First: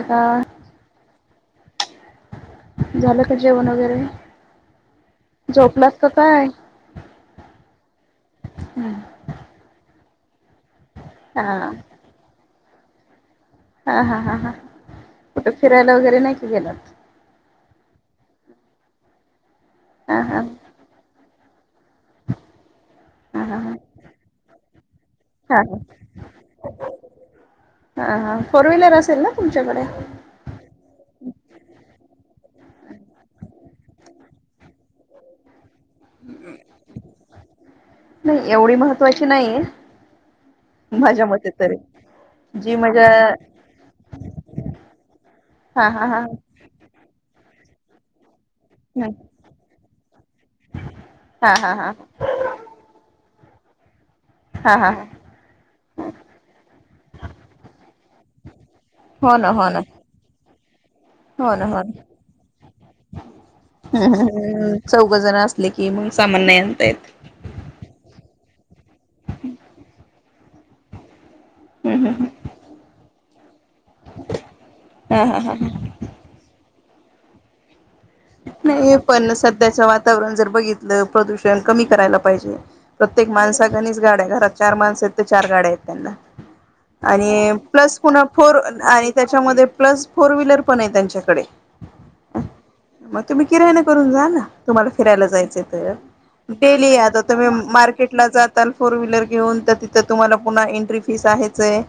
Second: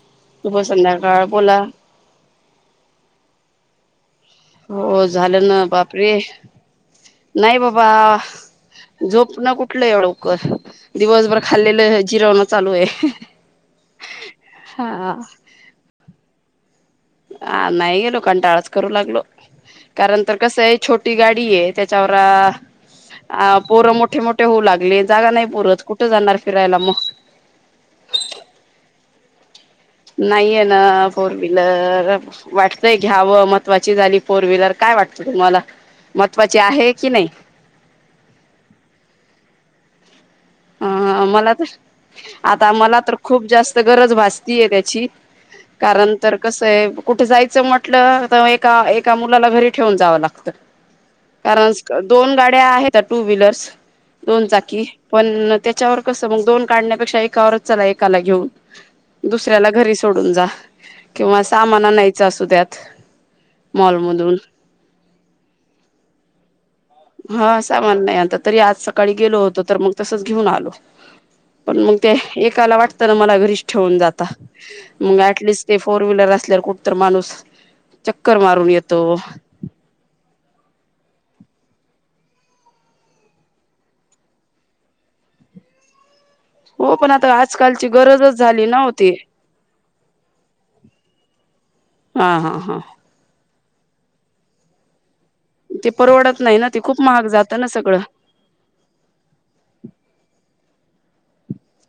आता शुभ संध्याकाळ बोला झालं का जेवण वगैरे हो झालं ना झोपलास का बापरे काय? नाही बाबा हा झोप ना कुठलं ए क दिवसभर खाल्लेले जिरव न. चालू आहे. हा हा हा ह हा कुठे फिरायला वगैरे नाही की गेलत. हा नाही गेलो काणटा आळच करू लागलो. हा कारण तर हा कसं आहे छोटी गाडी. [unintelligible] त्याच्यावर हा हा अ हा पोर मोठे मोठे होऊ लागले जागा नाही हा पोरच हा कुठे जाणार फिरायला मग. हा हा फोर व्हीलर असेल ना तुमच्याकडे नाहीये ना फोर वहीलर वाटतय घ्यावं महत्त्वाची झाली फोर व्हीलर काय वाटतं तुम्हाला.. महत्त्वाची आहे की नाही नाही एवढी महत्वाची नाहीये. हा माझ्या मते मला तर तरी आता जी मला मजा तर खूप जास्त गरज भासतीय त्याची हा हा कारण हा तर कसं आहे कुठे जायचं म्हट म्हटलं तर हं. एका मुलाला घरी ठेवून जावं लागत हा हा कारण हा दोन गाड्या आहेत टू व्हीलर बुस हा हा दोनचाकी हा त्यावर क दो काण्याप एका एकाला घेऊन हो ना हो दुसऱ्याला ना घरी सोडून जा किंवा हो ना हो सामाना ना. नयच असू दत हम्म हम्म मॉलमधून हम्म चौघ जण असले की मग सामान नाही आणता येत. ह सामान नाही आता.. तरी आज स काळी गेलो होतो तर मग घीऊन आलो. पण हम्म मंग हम्म ते एकाला वाटतं ना मला ठेउन जाता. हम्म मग हा हा हा एटलिस्ट ते फोर व्हीलर असल्या कुठ तर माणूस चक्कर मारून नही, येतो. पण सध्याच वातावरण जर बघितलं प्रदूषण कमी करायला पाहिजे. प्रत्येक माणसा गनीच गाड्या घरात चार माणस आहेत, तर चार गाड्या आहेत त्यांना. हो पण आता आणि आजकालची प्लस पुन गरजच फोर झाली ना ओ ती. आणि त्याच्यामध्ये. प्लस. फोर व्हीलर पण आहे त्यांच्याकडे. हा हा हा. तुम्ही किरण करून जा ना तुम्हाला फिरायला जायचं ते तर परवडत नाही ना ते डेली खूप आता महाग तर जातं ना सगळं. मार्केट ला जाताल फोर व्हिलर घेऊन त तिथं तुम्हाला पुन्हा एन्ट्री फिस आहेचय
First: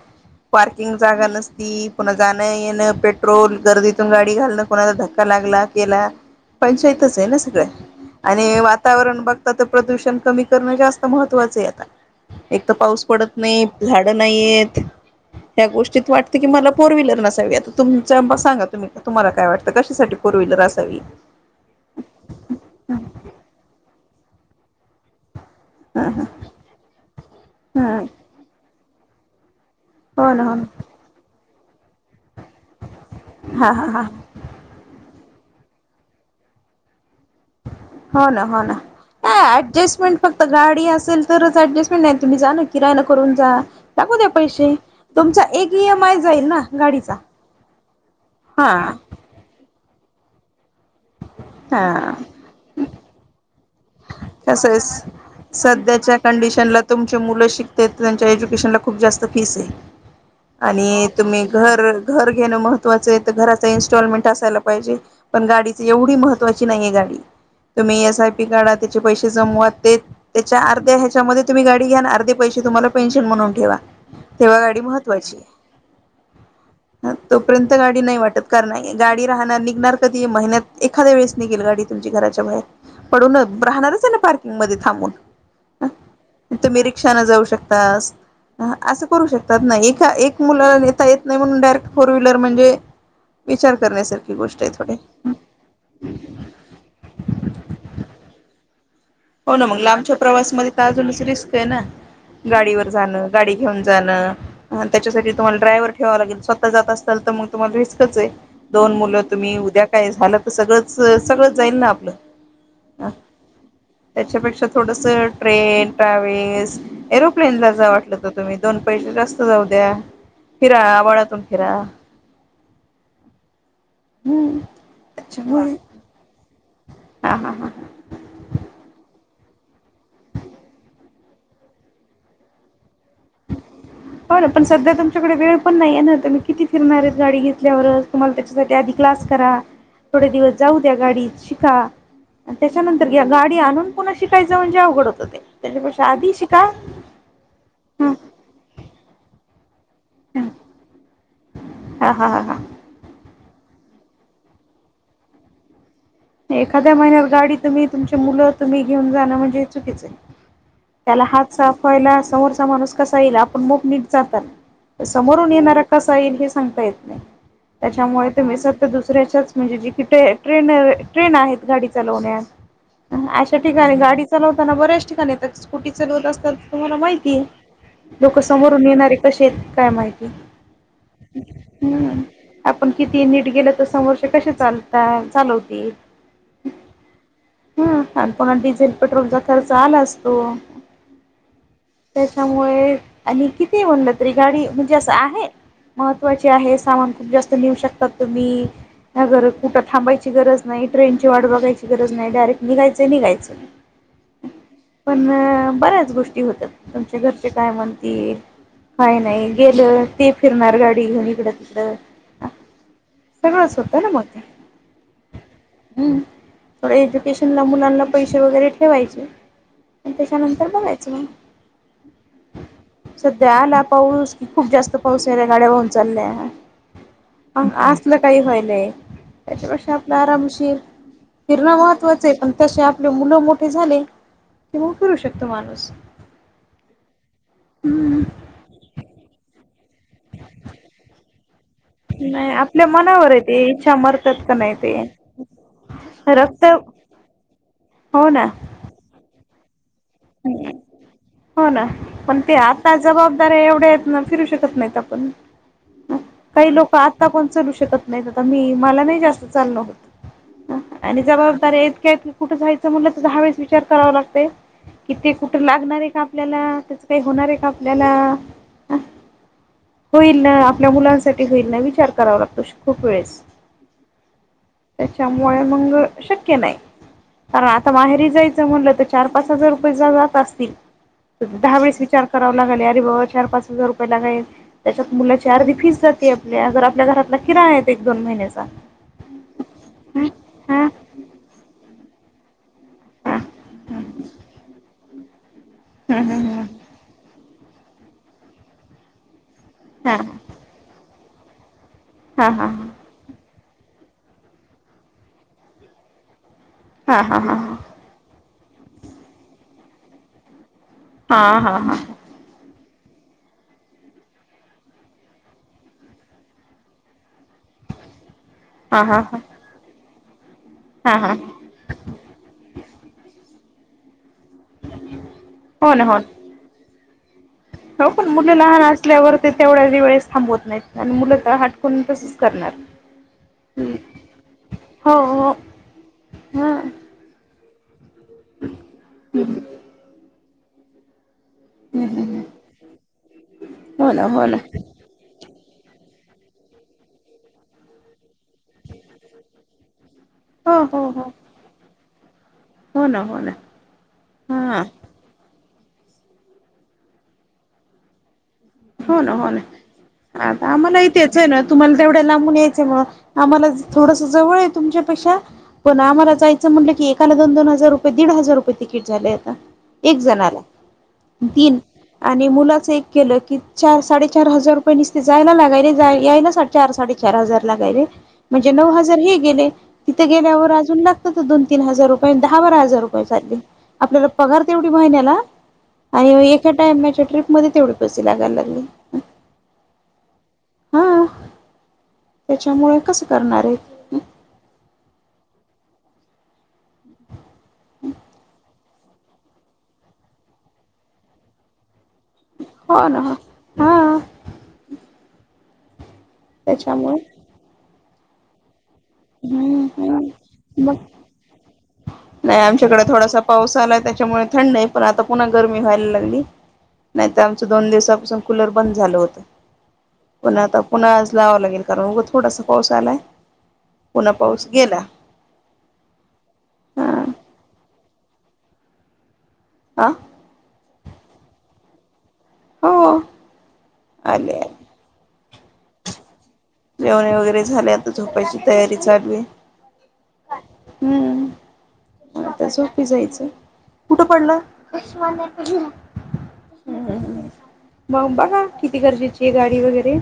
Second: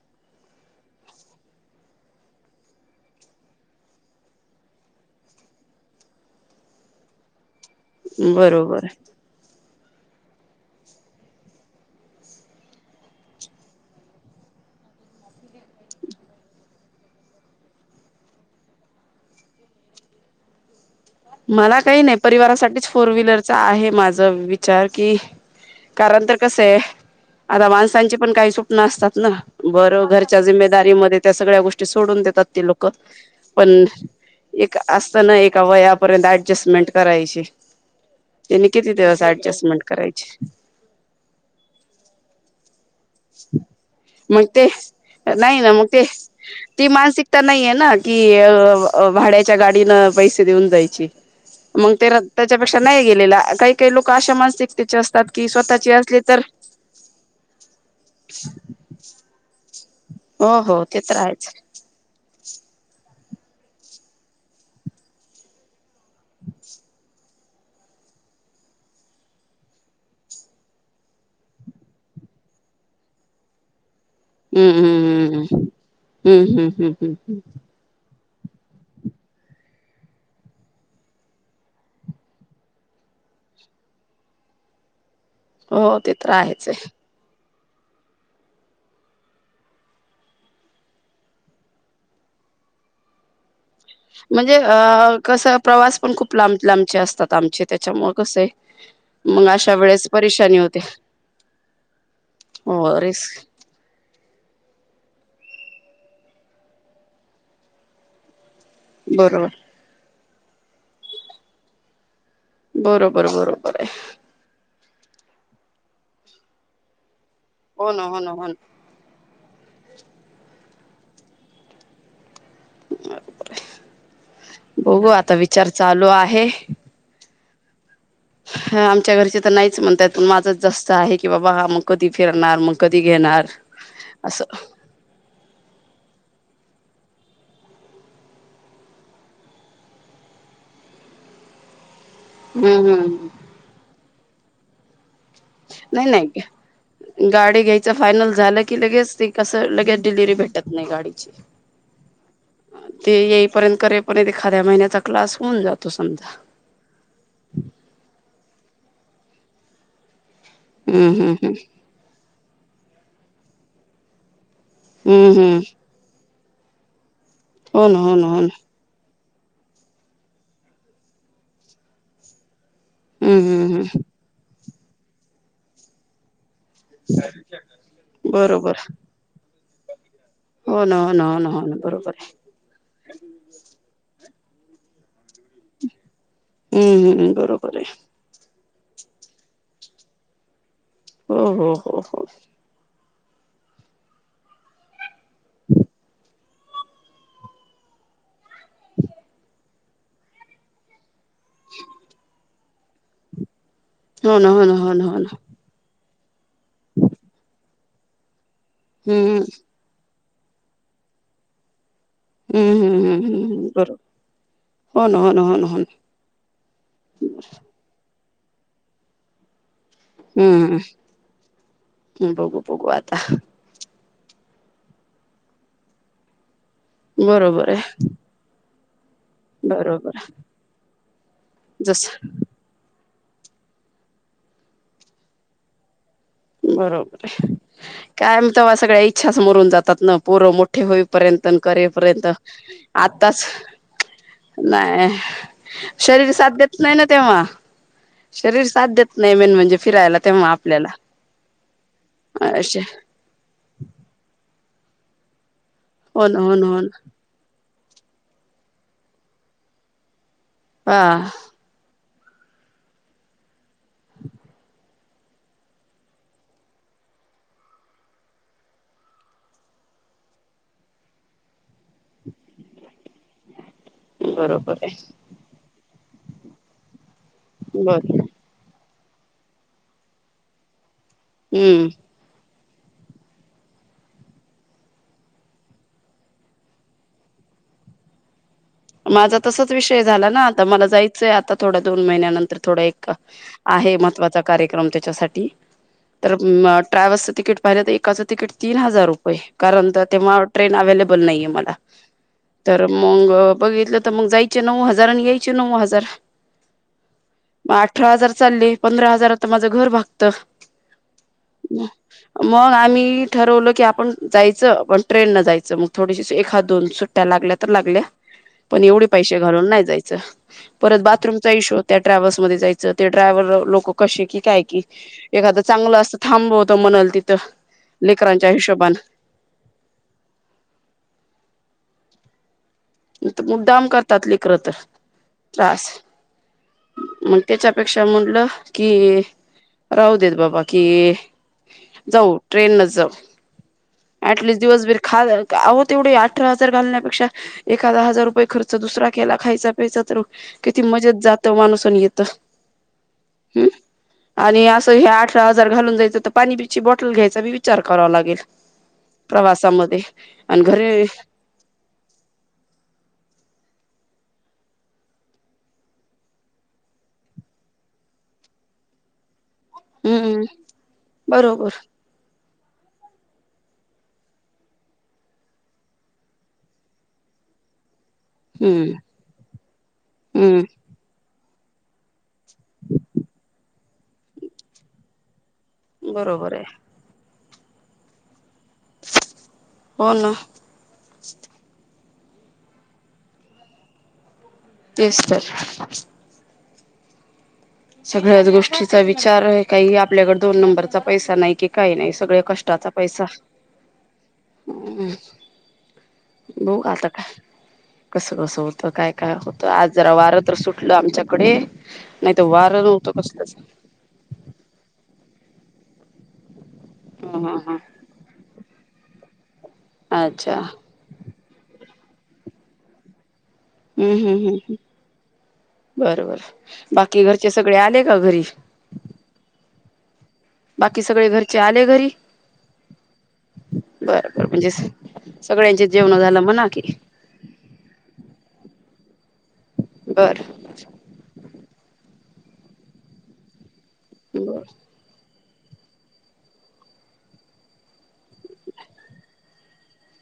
पार्किंग जागा नसती, पुन्हा जाणं येणं, पेट्रोल गर्दीतून गाडी घालणं कोणाला धक्का लागला गेला, पंचायतच आहे ना सगळ. आणि बरोबर. वातावरण बघता त प्रदूषण कमी करणं जास्त महत्त्वाचं आहे आता, एक तर पाऊस पडत नाहीयेत. झाड नाहीेयेत ह्या गोष्टीत वाटत की मला फोर व्हिलर नसावी. आता तुमच्या सांगा तुम्ही तुम्हाला काय वाटत कशासाठी फोर व्हीलर आस सवी मला काही नाही परिवारासाठीच फोर व्हिलरचं आहे माझ वि चार की हम्म कारण तर कसं आहे. आता हम्म माणसांची पण काही सुप नासतात ना बरं हो घरच्या ना हो ना जिम्मेदारी मधे त्या सगळ्या गोष ते सोडून देतात. ते लोक हा पण हा हा एक आस तनह एका वयाप पर्यन्त अडजेस्टमेंट हो ना, हो ना, दिवस आ ऍडजस्टमेंट ऍटजेस्टमेंट फक्त करायची गाडी असेल तरच ऍटजेस्टमेंट नाही तुम्ही जाण मग ते, तुमचा नाही ना एक ई मग ते, एम आय जाईल ना ती गाडीचा मानसिकता नाही येना कि हा भाड्याच्या गाडीनं पैसे देऊन जाई हा मंग ते रक्ताच्यापेक्षा नाही गेलेला आ काही काही लोक अशा तसेस, मानसिकतेचे असतात की स्वतःची सध्याच्या असली तर कंडिशनला तुमची मुलं शिकते त. त्यांच्याज्युकेशनला खूप जास्त फीस आहे. हो ह [unintelligible] हो ते आणि तर तुम्ही आहेच घर घर घेणं महत्त्वाचं आहे. घरा इस्टॉलमेट असयला पाजे पण गाडी एवढी महत्त्वाची नाहीये गाडी तुम्ही एस आय पी काढा त्याचे पैसे जमवत ते त्याच्या अर्ध्या ह्याच्यामध्ये तुम्ही गाडी घ्या अर्धे पैसे तुम्हाला पेन्शन म्हणून ठेवा तेव्हा गाडी हम्म महत्त्वाची हम्म हम्मम्म हम्म हम्म आहे हम्म हम्म हम् तोपर्यंत गाडी वाटत नाही गाडी राहणार निघणार कधी महिन्यात एखाद्या वेळेस निघेल गाडी तुमची घराच्या बाहेर पडू न राहणारच आहे ना पार्किंग मध्ये थांबून हो ते तर राहायच आहे अस करू शकतात ए मुता येत नाही म्हणूनडायरेक्ट फोर व्हीलर म्हणजेच म्हणजे अ कस प्रवास पण खूप लांब लांबचे असतात आमचे त्याच्यामुळे कसं आहे हो ना अशा मग वेळेस लांबच्या परेशानी प्रवासमध्ये होते तर अजूनच रिस्क आहे ना गाडीवर हो जाणं रिस्क गाडी घेऊन जाणं ह त्याच्यासाठी तुम्हाला ड्रायव्हर ठेवा लागेल स्वतः जात असाल तर मग तुम्हाला विसकच आहे दोन मुलं बरोबर तुम्ही उद्या काय झालं तर सगळंच सगळंच जाईल ना आपलं बरोबर बरोबर आहे त्याच्यापेक्षा थोडस ट्रेन ट्रॅवल्स एरोप्लेन ला जा हो ना हो वाटलं तर ना हो ना तुम्ही दोन पैसे रस्त जाऊ द्या फिरा आवळातून फिरा हम्म बघू आता विचार त्याच्यामुळे चालू आहे हा हा हां ह हा आमच्या घरचे तर नाहीच म्हणतय प माझंच जास्त आहे की बाबा मग कधी फिरणार मग कधी घेणार हो ना असं पण सध्या तुमच्याकडे वेळ पण नाही आहे ना मही किती फिर मऱ्यात गाडी घेतल्यावरच तुम्हाला त्याच्यासाठी आधी क्लास करा थोडे दिवस जाऊ द्या गाडीत शिका हम्म त्याच्यानंतर घ्या हम्म गाडी आणून कोुणा शिकयं म्हणेवघडं नाही नाही गाडी घ्यायच हा फायनल झालं की की लगे ठीक असस लगे डिलवररी भेटत नाही गाडीची हा हा हा ते र्यंत करे पर्यंत एखाद्या महिन्याचा क्स होऊन जातो समजा एखाद्या महिन्यात गाडी तुम्ही तुमचे मुलं तुम्ही घेऊन जाणं म्हणजे चुकीचं आहे हम्म त्याला हम्म हात साफवायला समोर माणूस कसा येईल आपण मग नीट जातात हम्म हम्म समोरून हम्म येणार कसाईल हे सांगता येत नाही हो ना हो ना त्याच्यामुळे हो ते ना मिसर तर दुस फ्रेशर्स म्हणजे जी की ट्रेनर ट्रेन आहेत गाडी चालवण्यात हम्म अशा हम्म ठिकाणी हम्म गाडी चालवते असताना बऱ्याच ठिकाणी येतात स्कुटी चालवत असतात तुम्हाला माहिती आहे लोक बरोबर समोरून येणारे कशे येतात काय माहिती हो ना हो ना हो ना हो ना बरोबर हम् आहे आपण किती नीट गेल तर समोर क चालताय चालव हम्म हम्मम् बरोबर आहे ह आणि पुन्हा डिझेल पेट्रोलचा खर्च आला असतो ह ह हो हो त्याच्यामुळे आणि किती होऊनला तरी गाडी म्हणजे अस महत्वाचे आहे सामान खूप जास्त नेऊ शकतात मी नगर कुठं थांबायची गरज नाही ट्रेन ची वाट बघायची गरज नाही डायरक्ट निघायचं निघायचं हो ना हो ना होन हो ना होत तुमच्या घरचे काय म्हणतील का हम्म नाही गेलं ते फिरणार गाडी घेऊन इकडं तिकड हम्म हम्म हम् हम् बरोबर मग ते हो ना हो ना हो ना हो हम्म थोड एज्युकेशन ला मुलांना पैसे वगैरे ठेवायचे त्याच्यानंतर हम्म बघायचं मग हम्म बघू बघू आता सध्या आला पाऊस की खूप जास्त पाऊस यायला गाड्या वाहून चालल्या बरोबर आहे असलं काही व्हायलय त्याच्यापेक्ष आपला बरोबर आराम फिरणं जस महत्त्वाचं आहे पण तश मुलं मोठे झाले ते मग फिूरु शकतो माणूस बरोबर आहे काय म तेव्हा सगळ्या इच्छा समोरून जातो तज् पूर्व मोठे होईपर्यंत करेपर्यंत नाही आपल्या मनावर आहे आत्ताच ते इच्छा मरतात का ते. नाही शरीर साथ रक्त घेत नाही ना तेव्हा हो ना शरीर साध्य देत नाही मेन म्हणजे फिरायला तेव्हा आपल्याला हो ना पण ते असे आता जबाबदारीे एवढ्या आहेत फिरू शकत तप नाही तापून हो ना हो ना काही हो लोक ना आता पण लू शक शत नाही आता मी मला नाही जास्त चालण होत आणि हा जबाबदारी आहेत कुठं जायचं म्हट दहावेळेस विचार करावा लागतते कि ते कुठे लागणार आहे का आपल्याला त्याच काही होणार आहे का आपल्याला होईल ना आपल्या मुलांसाठी होईल ना विचार करावा लागतो खूप वेळेस बरोबर आहे त्याच्यामुळे मंग शक्य नाही आहे कारण आता बर माहेरी जायचं म्हणलं तर चार पाच हजार रुपये जा जात असतील दहा हम्म वेळेस विचार करावा लागले अरे बाबा चार पाच हजार रुपये लागाल त्याच्यात मुची अर्धी फीस जाते आपल्या अगर आपल्या घरातला किराण आहेत एक दोन महिन्या माझा तसच विषय झाला ना आता मला हा जायचंय आता थोड्या दोन महिन्यानंतर थोडा एक हा आहे महत्त्वाचा कार्यक्रम त्याच्यासा ते हा हा तर म ट्रॅव्हल्सचं तिकीट पाहिलं तर एकाचं तिकीट तीन हजार रुपये. कारण ते हा हा तेव्हा ट्रेन अवेलेबल बल नाइये मला हा तर मंग बघितलं तर मंग जायच नऊ हजार आणि यायचे नऊ हजार. हा हा हा मग हा अठरा हजार चालले पंधरा हजारत तर माझं घर भागत. हा हा हा मग आम्ही की ठरवलं की आपण जायचं पण ट्रेन न जायचं मग थोडीशी एखा दोन सुट्ट्या लागल्या तर लागल्या. पण हा एवढे हा पैसे ह घालून नाय जायच. च परत हा हा बाथरूमचा इशु त्या ट्रॅव्हल्स मध्ये जायचं ते ड्रायव्हर लो लोक को कशी की काय की एखादं हो चांगलं ना असतं होन थांबवतं म्हणाल तिथं हो पण लेकरांच्या मुलं लहान हिशोबान असल्यावर ते तेवढ्या वेळेस थांबवत नाहीत आणि मुलं तर हटकून तसच. करणार. मुद्दाम करतात लेकर तर हो हो त्रास हा मग त्याच्यात म्हटलं की राहू देत बाबा की जाऊ ट्रेन नच जाऊ हो ना हो ना ऍटलीस्ट दिवसभर खा आहो तेवढे अठरा हजार घालण्यापेक्षा एखाद हजार रुपये खर्च दुसरा केला खायचा पैसा तर ओ किती हो हो मजेत हो जातो माणूस आणि येत त हो ना हो ना हूं आणि हा असं ह्या आठरा जर घालून जायचं तर पाणीबीची बॉटल घ्यायचा मी विचार करावा लागेल. हो ना हो ना प्रवासामध्ये आणि आता आम्हाला घरी इथेच आहे ना तुम्हाला तेवढ्या लांबून या चमुळे आम्हाला थोडस जवळ आहे तुमच्यापेक्षा पण आम्हाला जायचं म्हटलं की एकाला दोन दोन हजार रुपये दीड हजार रुपये तिकीट झालंय आता. एक हम्म जणाला बरोबर तीन आणि मुलाचं एक केलं की चार साडेचार हजार रुपये निसते जायला लागायले यायला चार साडेचार हजार लागायले. म्हणजे नऊ हम्म हजार हे गेले तिथं गेल्यावर हम्म अजून लाग दोन तीन हजार रुपये दहा बारा हजार रुपये चालले आपल्याला पगार तेवढी महिन्याला. आणि बरोबर एका टाइमच्या ट्रीप मध्ये तेवढे पैसे लागाला ला होन. हा त्याच्यामुळे कसं करणार आहे? तेच तर. सगळ्याच गोष्टी चा विचार काही आपल्याकडे दोन नंबरचा पैसा नाही की काही नाही. सगळे कष्टाचा हो ना पैसा.. हा ह. बघू त्याच्यामुळे आताकाय. कसं कसं त काय काय होत हम्म आज जरा वारं तर हम्म सुटलं मग आमच्याकडे नाही वारं आमच्याकडे नव्हतं थोडासा कसलंच पाऊस आलाय त्याच्यामुळे थंड आहे पण आता पुन्हा गर्मी व्हायला हली. नाही तर ह ह आमच ह दोन दिवसापासून कुलर बंद झालं होतं. अच्छा पण आता पुन्हा आज लावावं लागेल. करूगा थोडासा पाऊस आलाय. हम्म! पुन्हा हम्म! पाऊस हम्! गेला. बर बर. बाकी हा घरचे सगळे आले. का घरी आह? बाकी सगळे घरचे आले घरी? हो बरबर. आले म्हणजे आले सगळ्यांचे जेवण झालं म्हणा. की जेवणे वगैरे झाले आता झोपायची तयारी चालय बर हम्म. आता झोपी जायचं कुठं पडलं बर मग बघा किती गरजेची आहे गाडी वगैरे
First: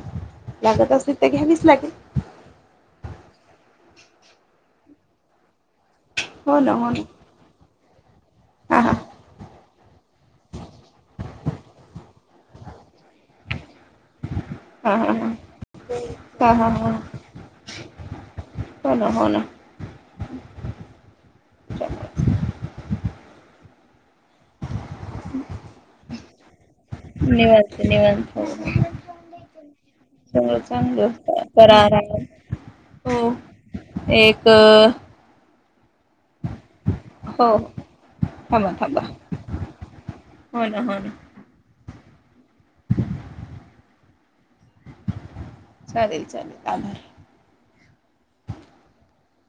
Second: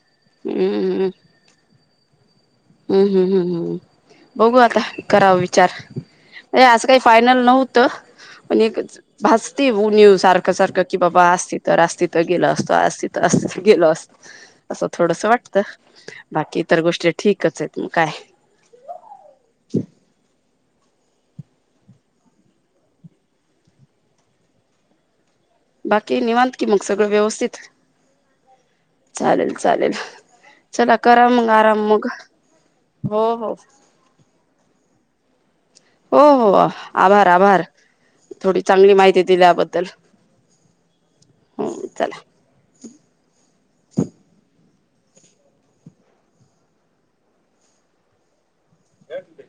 हम्म हम्म लागे हम्म हम्म हम्म हम् बघू आता कराव विचार हो अरे ना असज हो काही ना फायनल नव्हतं प एक हा हा भासते ऊन सारखं सारखं की बाबा असती तर असत तर गेल असतो असत तर असत गेल असतो असं हा हा थोडस हा वाटत हा बाकी हा इतर हा गोष्टी ठीकच आहे त काय च हम् बाकी निवांत की मग सगळं व्यवस्थित निवांत निवांत चालेल चालेल चग चला चांगलं करा मग कर आराम मग हो एक हो हो आभार हो आभार थोडी थांबा चांगली थांबा माहिती दिल्याबद्दल हो ना हो ना हो चला [unintelligible] चालेल चालेल आभार हते